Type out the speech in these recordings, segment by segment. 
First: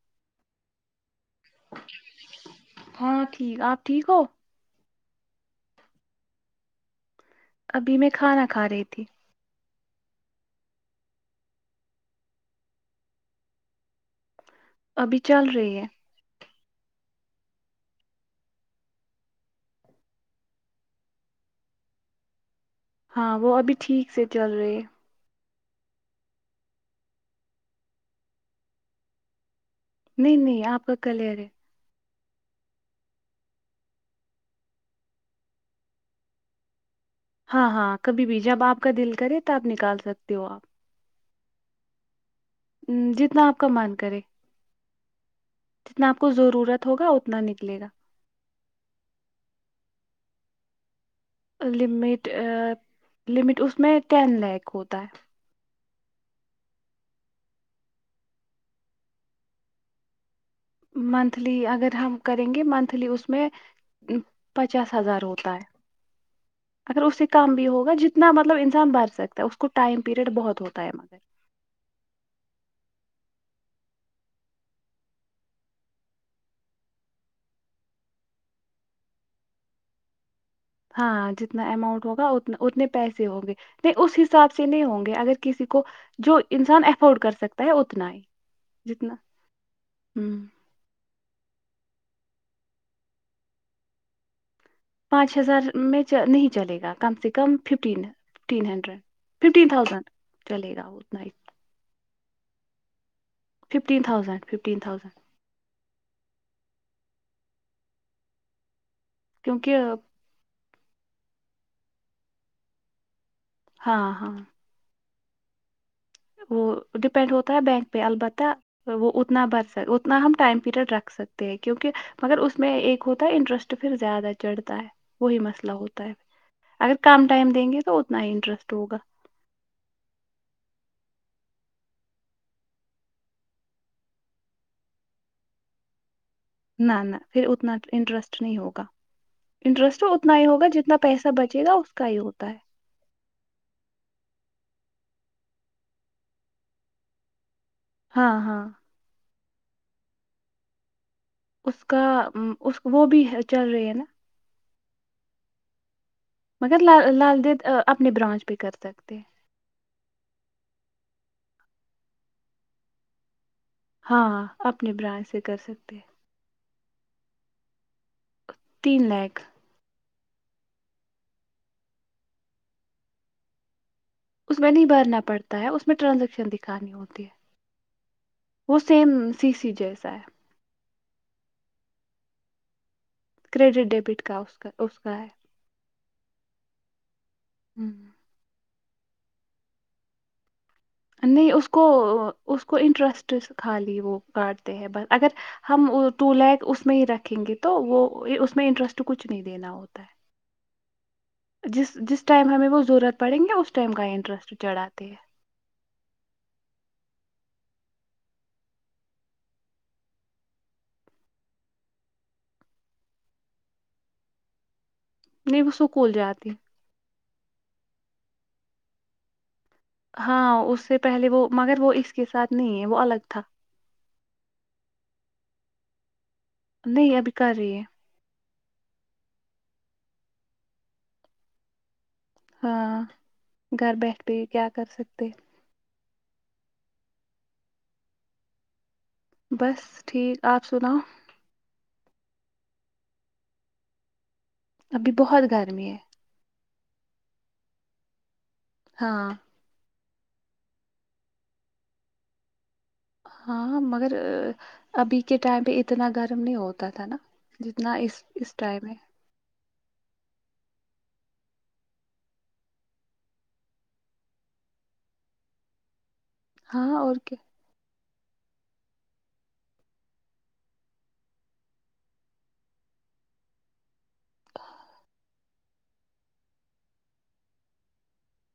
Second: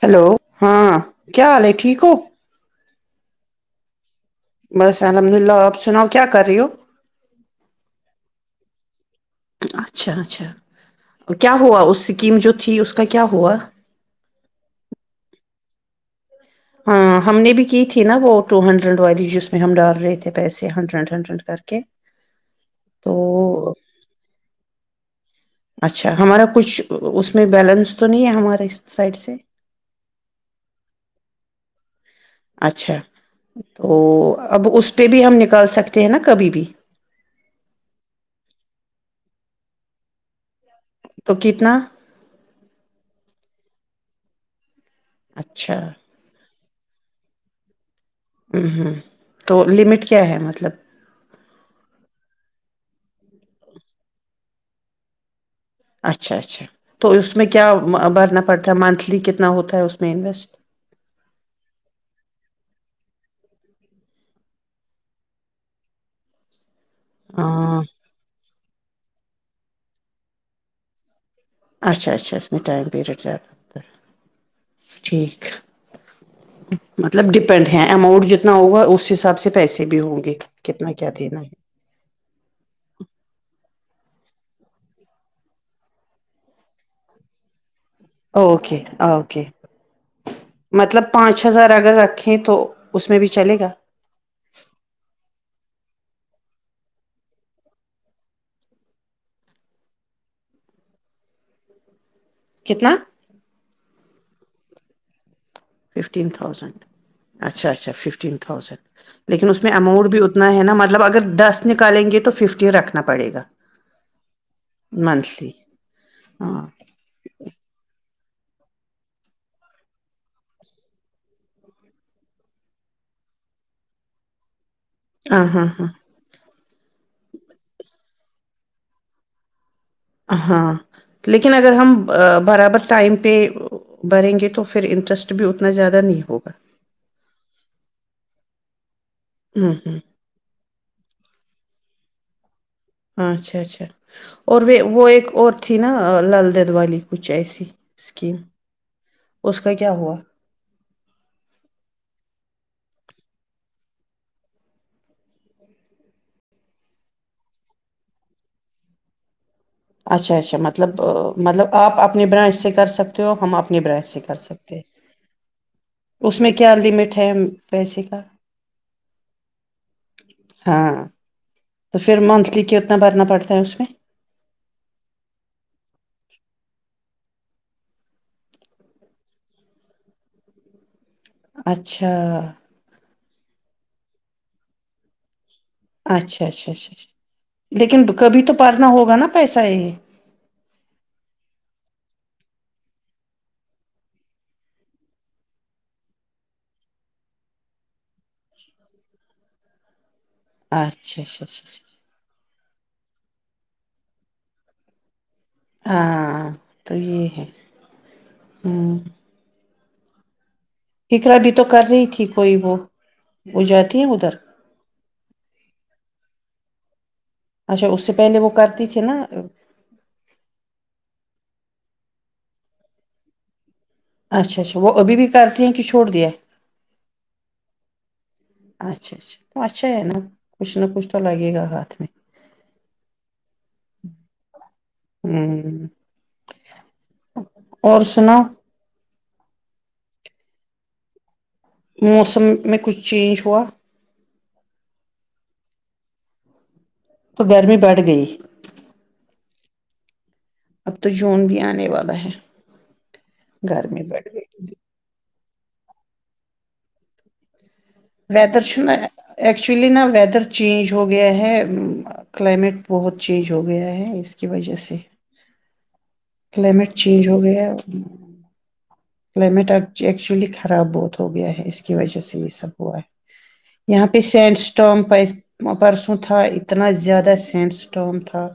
Hello ہاں کیا حال ہے ٹھیک ہو ہاں ٹھیک آپ ٹھیک ہو بس الحمد للہ آپ سناؤ کیا کر رہی ہو ابھی میں کھانا کھا رہی تھی اچھا اچھا کیا ہوا اس اسکیم جو تھی اس کا کیا ہوا ابھی چل رہی ہے ہاں ہم نے بھی کی تھی نا وہ ٹو ہنڈریڈ والی جس میں ہم ڈال رہے تھے پیسے ہنڈریڈ ہنڈرینڈ کر کے تو ہاں وہ ابھی ٹھیک سے چل رہے اچھا ہمارا کچھ اس میں بیلنس تو نہیں ہے ہمارے سائڈ سے نہیں نہیں آپ کا کلیئر ہے اچھا تو اب اس پہ بھی ہم نکال سکتے ہیں نا کبھی بھی [unintelligible] ہاں ہاں کبھی بھی جب آپ کا دل کرے تو آپ نکال سکتے ہو آپ تو کتنا جتنا آپ کا مان کرے اچھا جتنا آپ کو ضرورت ہوگا اتنا نکلے گا [unintelligible] ہ ہوں تو لمٹ کیا ہے مطلب لمٹ لمٹ اس میں ٹین لیک ہوتا ہے اچھا اچھا تو اس میں کیا بھرنا پڑتا ہے منتھلی کتنا ہوتا ہے اس میں انویسٹ منتھلی اگر ہم کریں گے منتھلی اس میں پچاس ہزار ہوتا ہے اگر اس سے کام بھی ہاں ہوگا جتنا مطلب بھر سکتا ہے اس کو ٹائم پیریڈ بہت ہوتا ہے مگر [unintelligible] اچھا اچھا اس میں ٹائم پیریڈ زیادہ ہوتا ہے ٹھیک مطلب ڈپینڈ ہیں اماؤنٹ جتنا ہوگا اس حساب سے پیسے بھی ہوں گے کتنا کیا ہاں دینا جتنا ہے اماؤنٹ ہوگا ا اتنے پیسے ہوں گے نہیں اس حساب سے نہیں ہوں گے اگر کسی کو جو انسان افورڈ کر سکتا ہے [unintelligible] اوکے جتنا اوکے ہوں مطلب پانچ ہزار اگر رکھیں تو اس میں بھی چلے گا [unintelligible] پانچ ہزار میں نہیں چلے گا کم سے کم fifteen fifteen hundred fifteen thousand چلے گا اتائ کتنا [unintelligible] ففٹین ت thousand fifteen thousand fifteen thousand اچھا اچھا ففٹین تھاؤزینڈ لیکن اس میں کیونکہ اماؤنٹ بھی اتنا ہے نا م مطلب اگر دس نکالیں گے تو ففٹ رکھنا پڑے گا ہاں ہاں منتھلی [unintelligible] ہاں وہ ڈیپینڈ ہوتا ہے بینک پہ البتہ وہ اتنا بھر سک اتنا ہم ٹائم پیریڈ رکھ سکتے ہیں کیونکہ مگر اس میں ایک ہوتا ہے انٹرسٹ پھر زیادہ چڑھتا ہے [unintelligible] وہی ہاں ہاں ہاں مسئلہ ہوتا ہے اگر کم ٹائم دیں گے تو اتنا ہی انٹرسٹ ہوگا ہاں لیکن اگر ہم برابر ٹائم پہ بھریں گے تو پھر انٹرسٹ بھی اتنا زیادہ نہیں ہوگا نہ نہ پھر اتنا انٹرسٹ نہیں ہوگا ہوں انٹرسٹ اتنا ہی ہوگا جتنا پیسا بچے گا اس کا ہی ہوتا ہے اچھا اچھا اور وہ وہ ایک اور تھی نہ لل دد والی کچھ ایسی ہاں اسکیم ہاں اس کا کیا ہوا اس کا وہ بھی چل رہے ہیں نا مگر ل لال دید اپنے برانچ پہ کر سکتے ہیں اچھا اچھا مطلب مطلب آپ اپنی برانچ سے کر سکتے ہو ہم اپنے برانچ سے ہاں کر سکتے ہیں، اپنے برانچ سے کر سکتے ہیں اس میں کیا لمٹ ہے ہم پیسے کی تین لاکھ ہاں تو پھر منتھلی کتنا بھرنا پڑتا ہے اس میں اس میں نہیں بھرنا پڑتا ہے اس میں ٹرانزیکشن دکھانی ہوتی ہے وہ سیم سی سی جیسا ہے اچھا کریڈٹ ڈیبٹ کا اس کا اس کا ہے اچھا اچھا اچھا اچھا ہم۔ لیکن کبھی تو اپنا ہوگا نا پیسہ یہ نہیں اس کو اس کو انٹرسٹ خالی وہ کاٹتے ہیں بس اگر ہم ٹو لیک اس میں ہی رکھیں گے تو وہ اس میں انٹرسٹ کچھ نہیں دینا ہوتا ہے اور جس جس ٹائم ہمیں وہ ضرورت پڑیں گے اس ٹائم کا انٹرسٹ چڑھاتے ہے ہاں تو یہ ہے ہوں اقرا بھی تو کر رہی تھی کوئی وہ وہ جاتی ہے ادھر نہیں وہ سںکول جاتی اچھا اس سے پہلے وہ کرتی تھی نا ہاں اس سے پہلے وہ مگر وہ اس کے ساتھ نہیں ہے وہ الگ تھا اچھا اچھا وہ ابھی بھی کرتی ہیں کہ چھوڑ دیا نہیں ابھی کر رہی ہے اچھا اچھا تو اچھا ہے نا کچھ نہ کچھ تو لگے گا ہاتھ میں ہاں گھر بیٹھ کے کیا کر سکتے ہوں اور سنا بس ٹھیک آپ سناؤ موسم میں کچھ چینج ہوا ابھی بہت گرمی ہے تو گرمی بڑھ گئی ہاں اب تو جون بھی آنے والا ہے ہاں گرمی مگر بڑھ گئی ابھی کے ٹائم پہ اتنا گرم نہیں ہوتا تھا نا جتنا اس اس وییدر چ ٹائم ن ہے اکچولی نا وییدر چینج ہو گیا ہے کلائمیٹ بہت چینج ہو گیا ہے اس کی وجہ سے کلائمیٹ ہاں اور چینج کیا ہو گیا [inaudible] کلائمیٹ ایکچولی خراب بہت ہو گیا ہے اس کی وجہ سے یہ سب ہوا ہے یہاں پہ سینڈ اسٹام پرسوں تھا اتنا زیادہ سینڈ اسٹم تھا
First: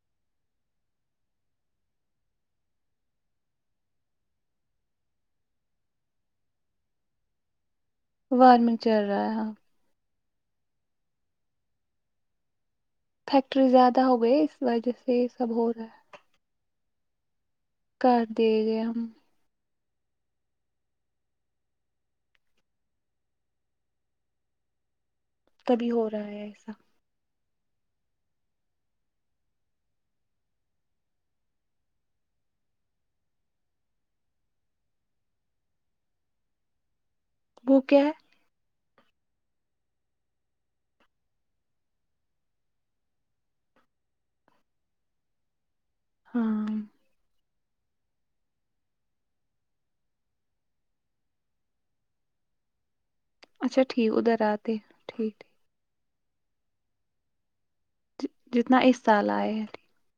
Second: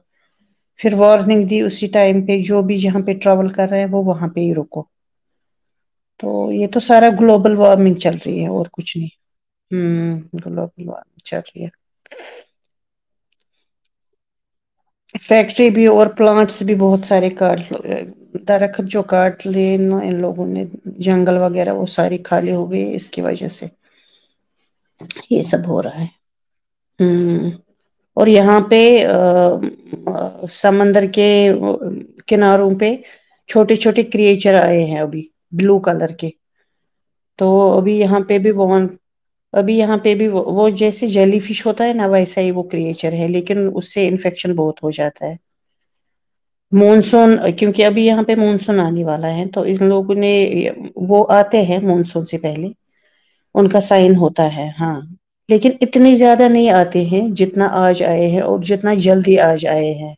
پھر وارننگ دی اسی ٹائم پہ جو بھی جہاں پہ ٹراول کر رہے ہے وہ وہاں پہ ہی رکو تو یہ تو سارا گلوبل وارمنگ چل رہی ہے اور وارمنگ کچھ چل نہیں رہا ہے ہاں ہوں بلا بلو چاہیے فیکٹری زیادہ ہو گئی اس وجہ سے یہ سب فیکٹری ہو رہا بھی ہے اور پلانٹس بھی بہت سارییکال کر دے درخت گئے ہم جگاٹ لیے ان لوگوں نے جنگل وغیرہ وہ ساری خالی ہو گئی اس کی وجہ سے یہ سب ہو رہا ہے ہوں اور یہاں پہ ا سمندر کے کناروں پہ چھوٹے چھوٹے کرچر آئے ہیں ابھی بلو کلر کے تو وہ ابھی کیا ہے یہاں پہ بھی وہ ابھی یہاں پہ بھی وہ جیسے جیلی فش ہوتا ہے نا ویسا ہی وہ کریچر ہے لیکن اس سے انفیکشن بہت ہو جاتا ہے ہاں مونسون کیونکہ ابھی یہاں پہ مانسون آنے والا ہے تو ان لوگوں نے وہ آتے ہیں مانسون سے پہلے ان کا اچھا ٹھیک سائن ادھر ہوتا ہے آتے ہیں، ہاں ٹھیک لیکن اتنا اتنے زیادہ نہیں آتے ہیں جتنے جتنا آج آئے ٹھیک ہیں ج- اور جتنا اس سال جلدی آئے آج ہیں جائے ہے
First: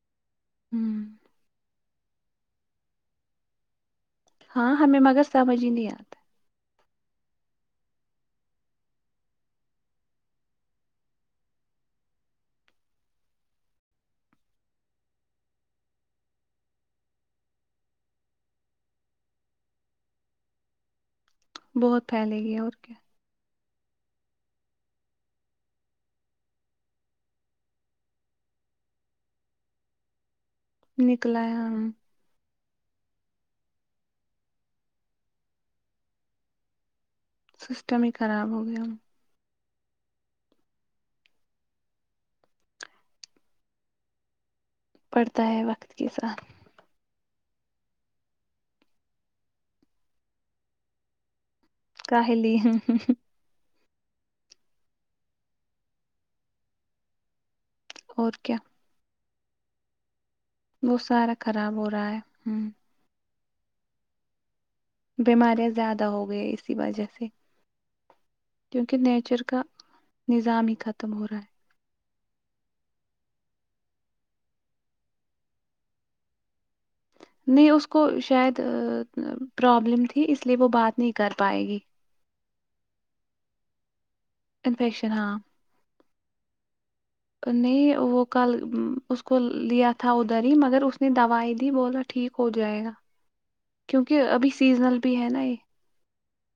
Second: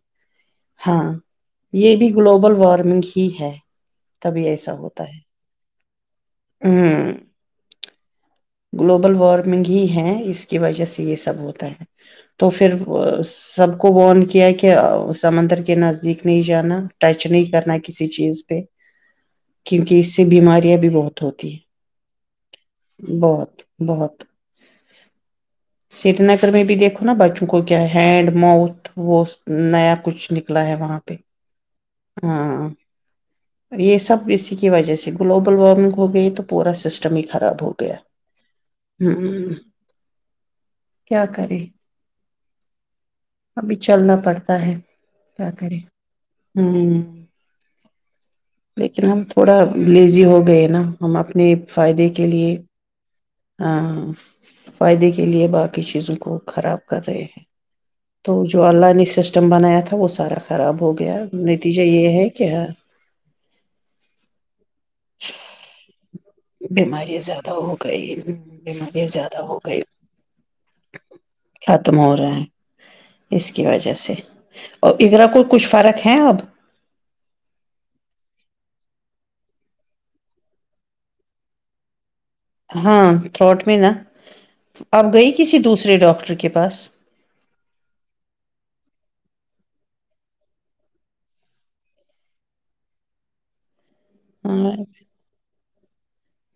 ہوں ہاں یہ بھی گلوبل وارمنگ ہی ہے تبھی ہاں ایسا ہمیں ہوتا مگر ہے سمجھ ہی نہیں آتا ہوں گلوبل وارمنگ ہی ہے اس کی وجہ سے یہ سب ہوتا ہے تو پھر سب کو ون کیا کہ سمندر کے نزدیک نہیں جانا ٹچ نہیں کرنا کسی چیز پہ کیونکہ اس سے بیماریاں بھی بہت ہوتی بہت پھیلے گی اور کیا ہے بہت بہت سری نگر میں بھی دیکھو نا بچوں کو کیا ہینڈ ماؤتھ و نیا کچھ نکل کھلا ہے وہاں پہ نکلا ہے ہم ہاں یہ سب اسی کی وجہ سے گلوبل وارمنگ ہو گئی تو پورا سسٹم ٹمی ہی خراب ہو گیا سسٹم ہی خراب ہو گیا ہ [unintelligible] کیا کرے ابھی چلنا پڑتا ہے ہے پڑتا کیا ہے کرے وقت کے ساتھ ہ لیکن ہم تھوڑا لیزی ہو گئے نا ہم اپنے فائدے کے لیے کاہلی ہاں پائی دیکھیے لئے باقی چیزوں کو خراب کر رہے ہیں اور تو کیا جو اللہی سسٹم سسٹم بنایا تھا وہ سارا تھا خراب ہو وہ گیا سارا خراب نتیجہ ہو یہ رہا ہے کیا بیماریں زیادہ ہو گئی اسی وجہ بیمارییا سے زیادہ ہو گئی کیونکہ بیمارییا زیادہ نیچر ہو کا گئی نظام ہی ختم ہو رہا ہے ختم ہو رہا ہے اس کی وجہ سے اور اگرگرا کوئی کچھ فرق ہے اب نہیں اس کو شاید پرابلم تھی اس لیے وہ بات نہیں کر پائے گی ہاں ٹھو ٹ م نا اب انفیکشن گئی ہاں کسی دوسرے ڈاکٹر ٹر کے پاس [unintelligible] نہیں وہ کل اس کو لیا تھا ادھر ہی مگر اس نے دوائی دی بول رہا ٹھیک ہو جائے گا کیونکہ ابھی سیزنل بھی ہے نا یہ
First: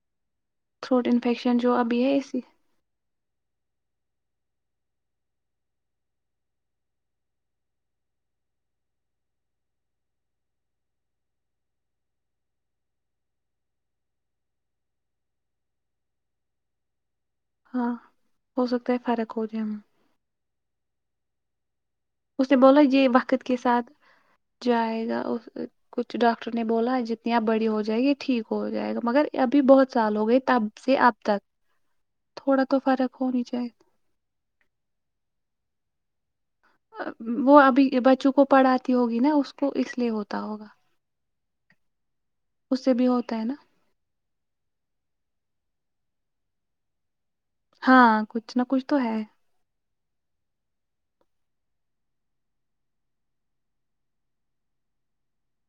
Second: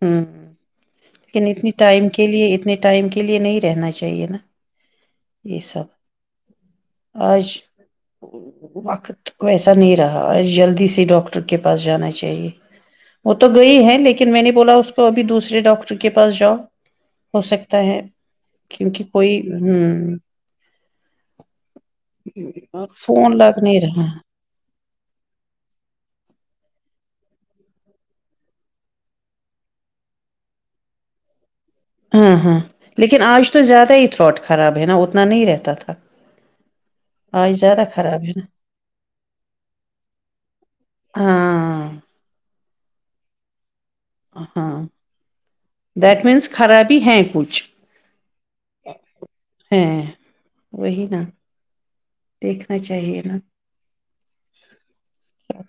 ہاں تھروٹ [unintelligible] لیکن انفیکشن اتنی جو ابھی ٹائم ہے کے اسی لیے اتنے ٹائم کے لیے نہیں رہنا چاہیے نا [unintelligible] یہ سب آج وقت ویسا نہیں رہا آج جلدی سے ڈاکٹر کے پاس جانا چاہیے وہ تو گئی ہے لیکن میں نے بولا اس کو ابھی دوسرے ڈاکٹر کے پاس جاؤ [unintelligible] ہو سکتا ہاں ہے ہو سکتا ہے کیونکہ فرق کوئی ہو ہ جائے [unintelligible] اس نے بولا یہ فون وقت کے لگ نہیں ساتھ رہا جائے گا کچھ ڈاکٹر نے بولا جتنی آپ بڑی ہو جائے گی ٹھیک ہو جائے گا مگر ابھی بہت سال ہو گئے تب سے اب تک ہاں ہاں تھوڑا تو فرق لیکن ہونی آج تو چاہیے زیادہ ہی تھروٹ خراب ہے نا اتنا نہیں رہتا تھا آج وہ زیادہ ابھی خراب بچوں ہے کو پڑھاتی ہوگی نا اس کو اس لیے ہوتا ہوگا نا ہاں [unintelligible] اس سے بھی ہوتا ہے نا ہاں دٹ مینس خرابی ہیں کچھ ہاں کچھ نہ کچھ تو ہے ہیں وہی نا دیکھنا چاہیے نا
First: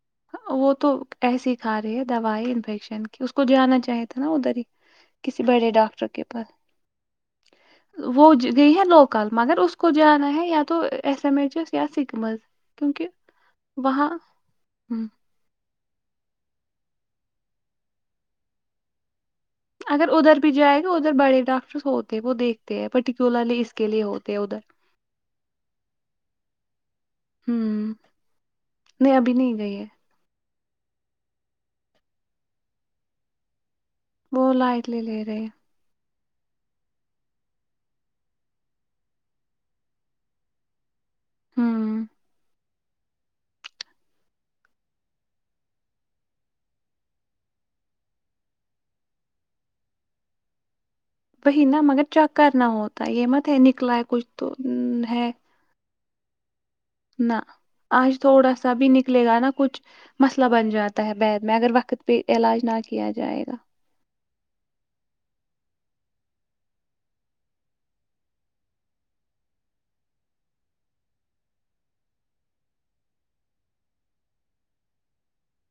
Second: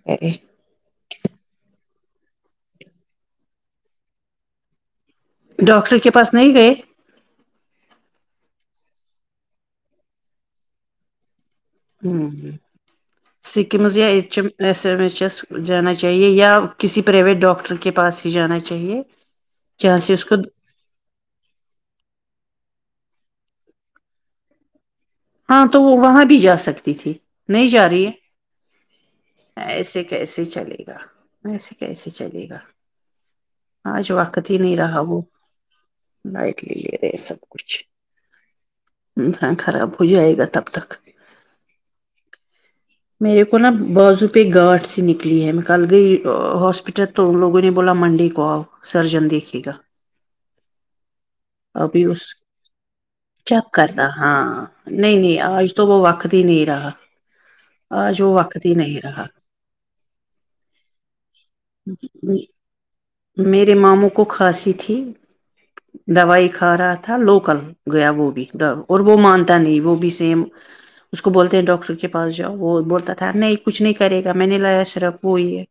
کرے وہ تو ایسے ہی کھا رہے ہیں دوائی انفیکشن کی اس کو جانا چاہے تھا نا ادھر ہی کسی ڈاکٹر کے پاس نہیں گئے ای [inaudible] ہ ہ سکمز یا وہاں ایچ ایم ہ میں چس جانا چاہیے یا کسی پرائیویٹ ڈاکٹر کے پاس ہی جانا چاہیے جہاں اگر سے اس کو ادھر بھی جائے گا ادھر بڑے ڈاکٹر ہوتے ہیں وہ دیکھتے ہیں پرٹیکولرلی اس کے لیے ہوتے ہیں ادھر ہاں تو وہ وہاں بھی جا سکتی تھی نہیں جا ہوں رہی ہے نہیں ابھی نہیں گئی ہے ایسے کیسے چلے گا ویسے کیسے چلے گا آج وقت وہ ہی نہیں لائٹ رہا لے وہ لے رہے ہیں لائٹ لے لے رہے سب کچھ خراب ہو جائے گا تب تک ہوں میرے کو نا بازو پہ گارھ سے نکلی ہے میں کل گئی ہاسپٹل تو لوگوں نے بولا منڈی کو آؤ سرجن دیکھے گا بی نا ابھی مگر اس چیک کرنا ہوتا یہ مت ہے چیک نکلا ہے کرنا کچھ ہاں تو نہیں ہے نہیں [unintelligible] ص وقتی نییرا نہ آج تھوڑا سا بھی نہیں رہا نکلے گا نا کچھ مسئلہ بن جاتا ہے بیید میں اگر وقت پہ علاج نہ کیا جائے گا میرے ماموں کو کھانسی تھی دوائی کھا رہا تھا لوکل گیا وہ بھی اور وہ مان نہیں وہ بھی سیم اس کو بولتے ہیں ڈاکٹر کے پاس جاؤ وہ بولتا تھا نہیں کچھ نہیں کرے گا میں نے لایا شرف وہ یہ ہے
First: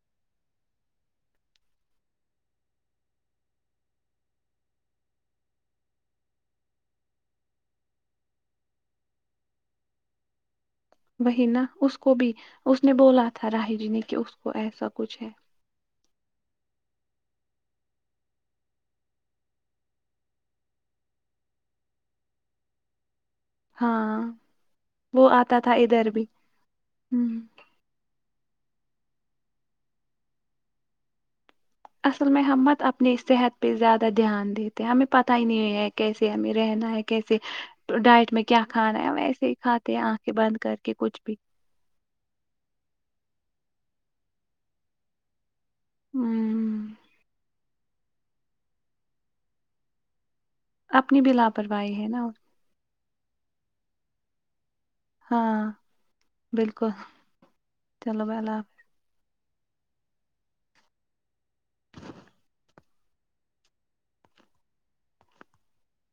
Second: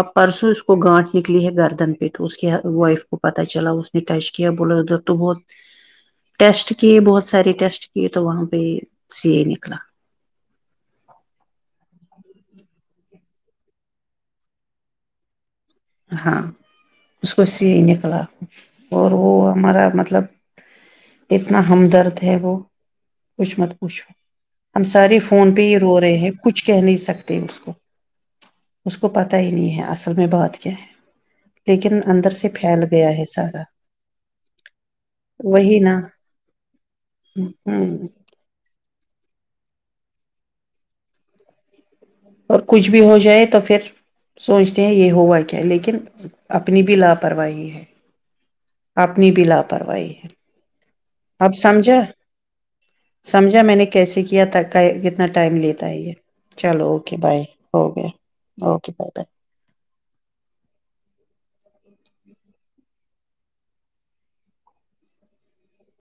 اب پرسوں اس کو گانٹ نکلی ہے گردن پہ تو اس کی وائف کو پتا چلا اس نے ٹچ کیا ب ادھر تو بہت ٹیسٹ کی بہت سارے ٹیسٹ یہ تو وہاں پہ سے نکلا وہی نا اس کو بھی اس نے بولا تھا راہی جی نے کہ اس کو ایسا کچھ ہے ہاں اس کو سی نکلا اور وہ ہمارا مطلب اتنا ہمدرد ہے وہ کچھ مت پوچھو ہاں ہم سارے وہ فون آتا پہ تھا ہی رو ادھر رہے بھی ہیں کچھ کہہ نہیں سکتے ہوں اس کو اس کو پتا ہی نہیں ہے اصل میں بات ج [unintelligible] اصل میں ہمت اپنی صحت پہ زیادہ دھیان دیتے ہیں ہمیں پت ہی نہیں وہی ہے نا کیسے ہمیں رہنا ہے کیسے ہوں ڈائٹ میں کیا کھانا ہے ویسے ہی کھاتے ہیں آنکھیں بند کر کے کچھ بھی اور کچھ بھی ہو جائے تو پھر سوچتے ہیں یہ ہوگا لیکن اپنی بھی ہ لاپرواہی ہے اپنی بھی لاپرواہی ہے اپنی بھی اب لاپرواہی سمجھا ہے نا سمجھا میں نے کیسے کیا تھاک کتنا ٹائم ہاں لیتا ہے یہ بالکل چلو اوکے بائے ہو گیا چلو بھائی، اللہ حافظ اوکے بائے بائے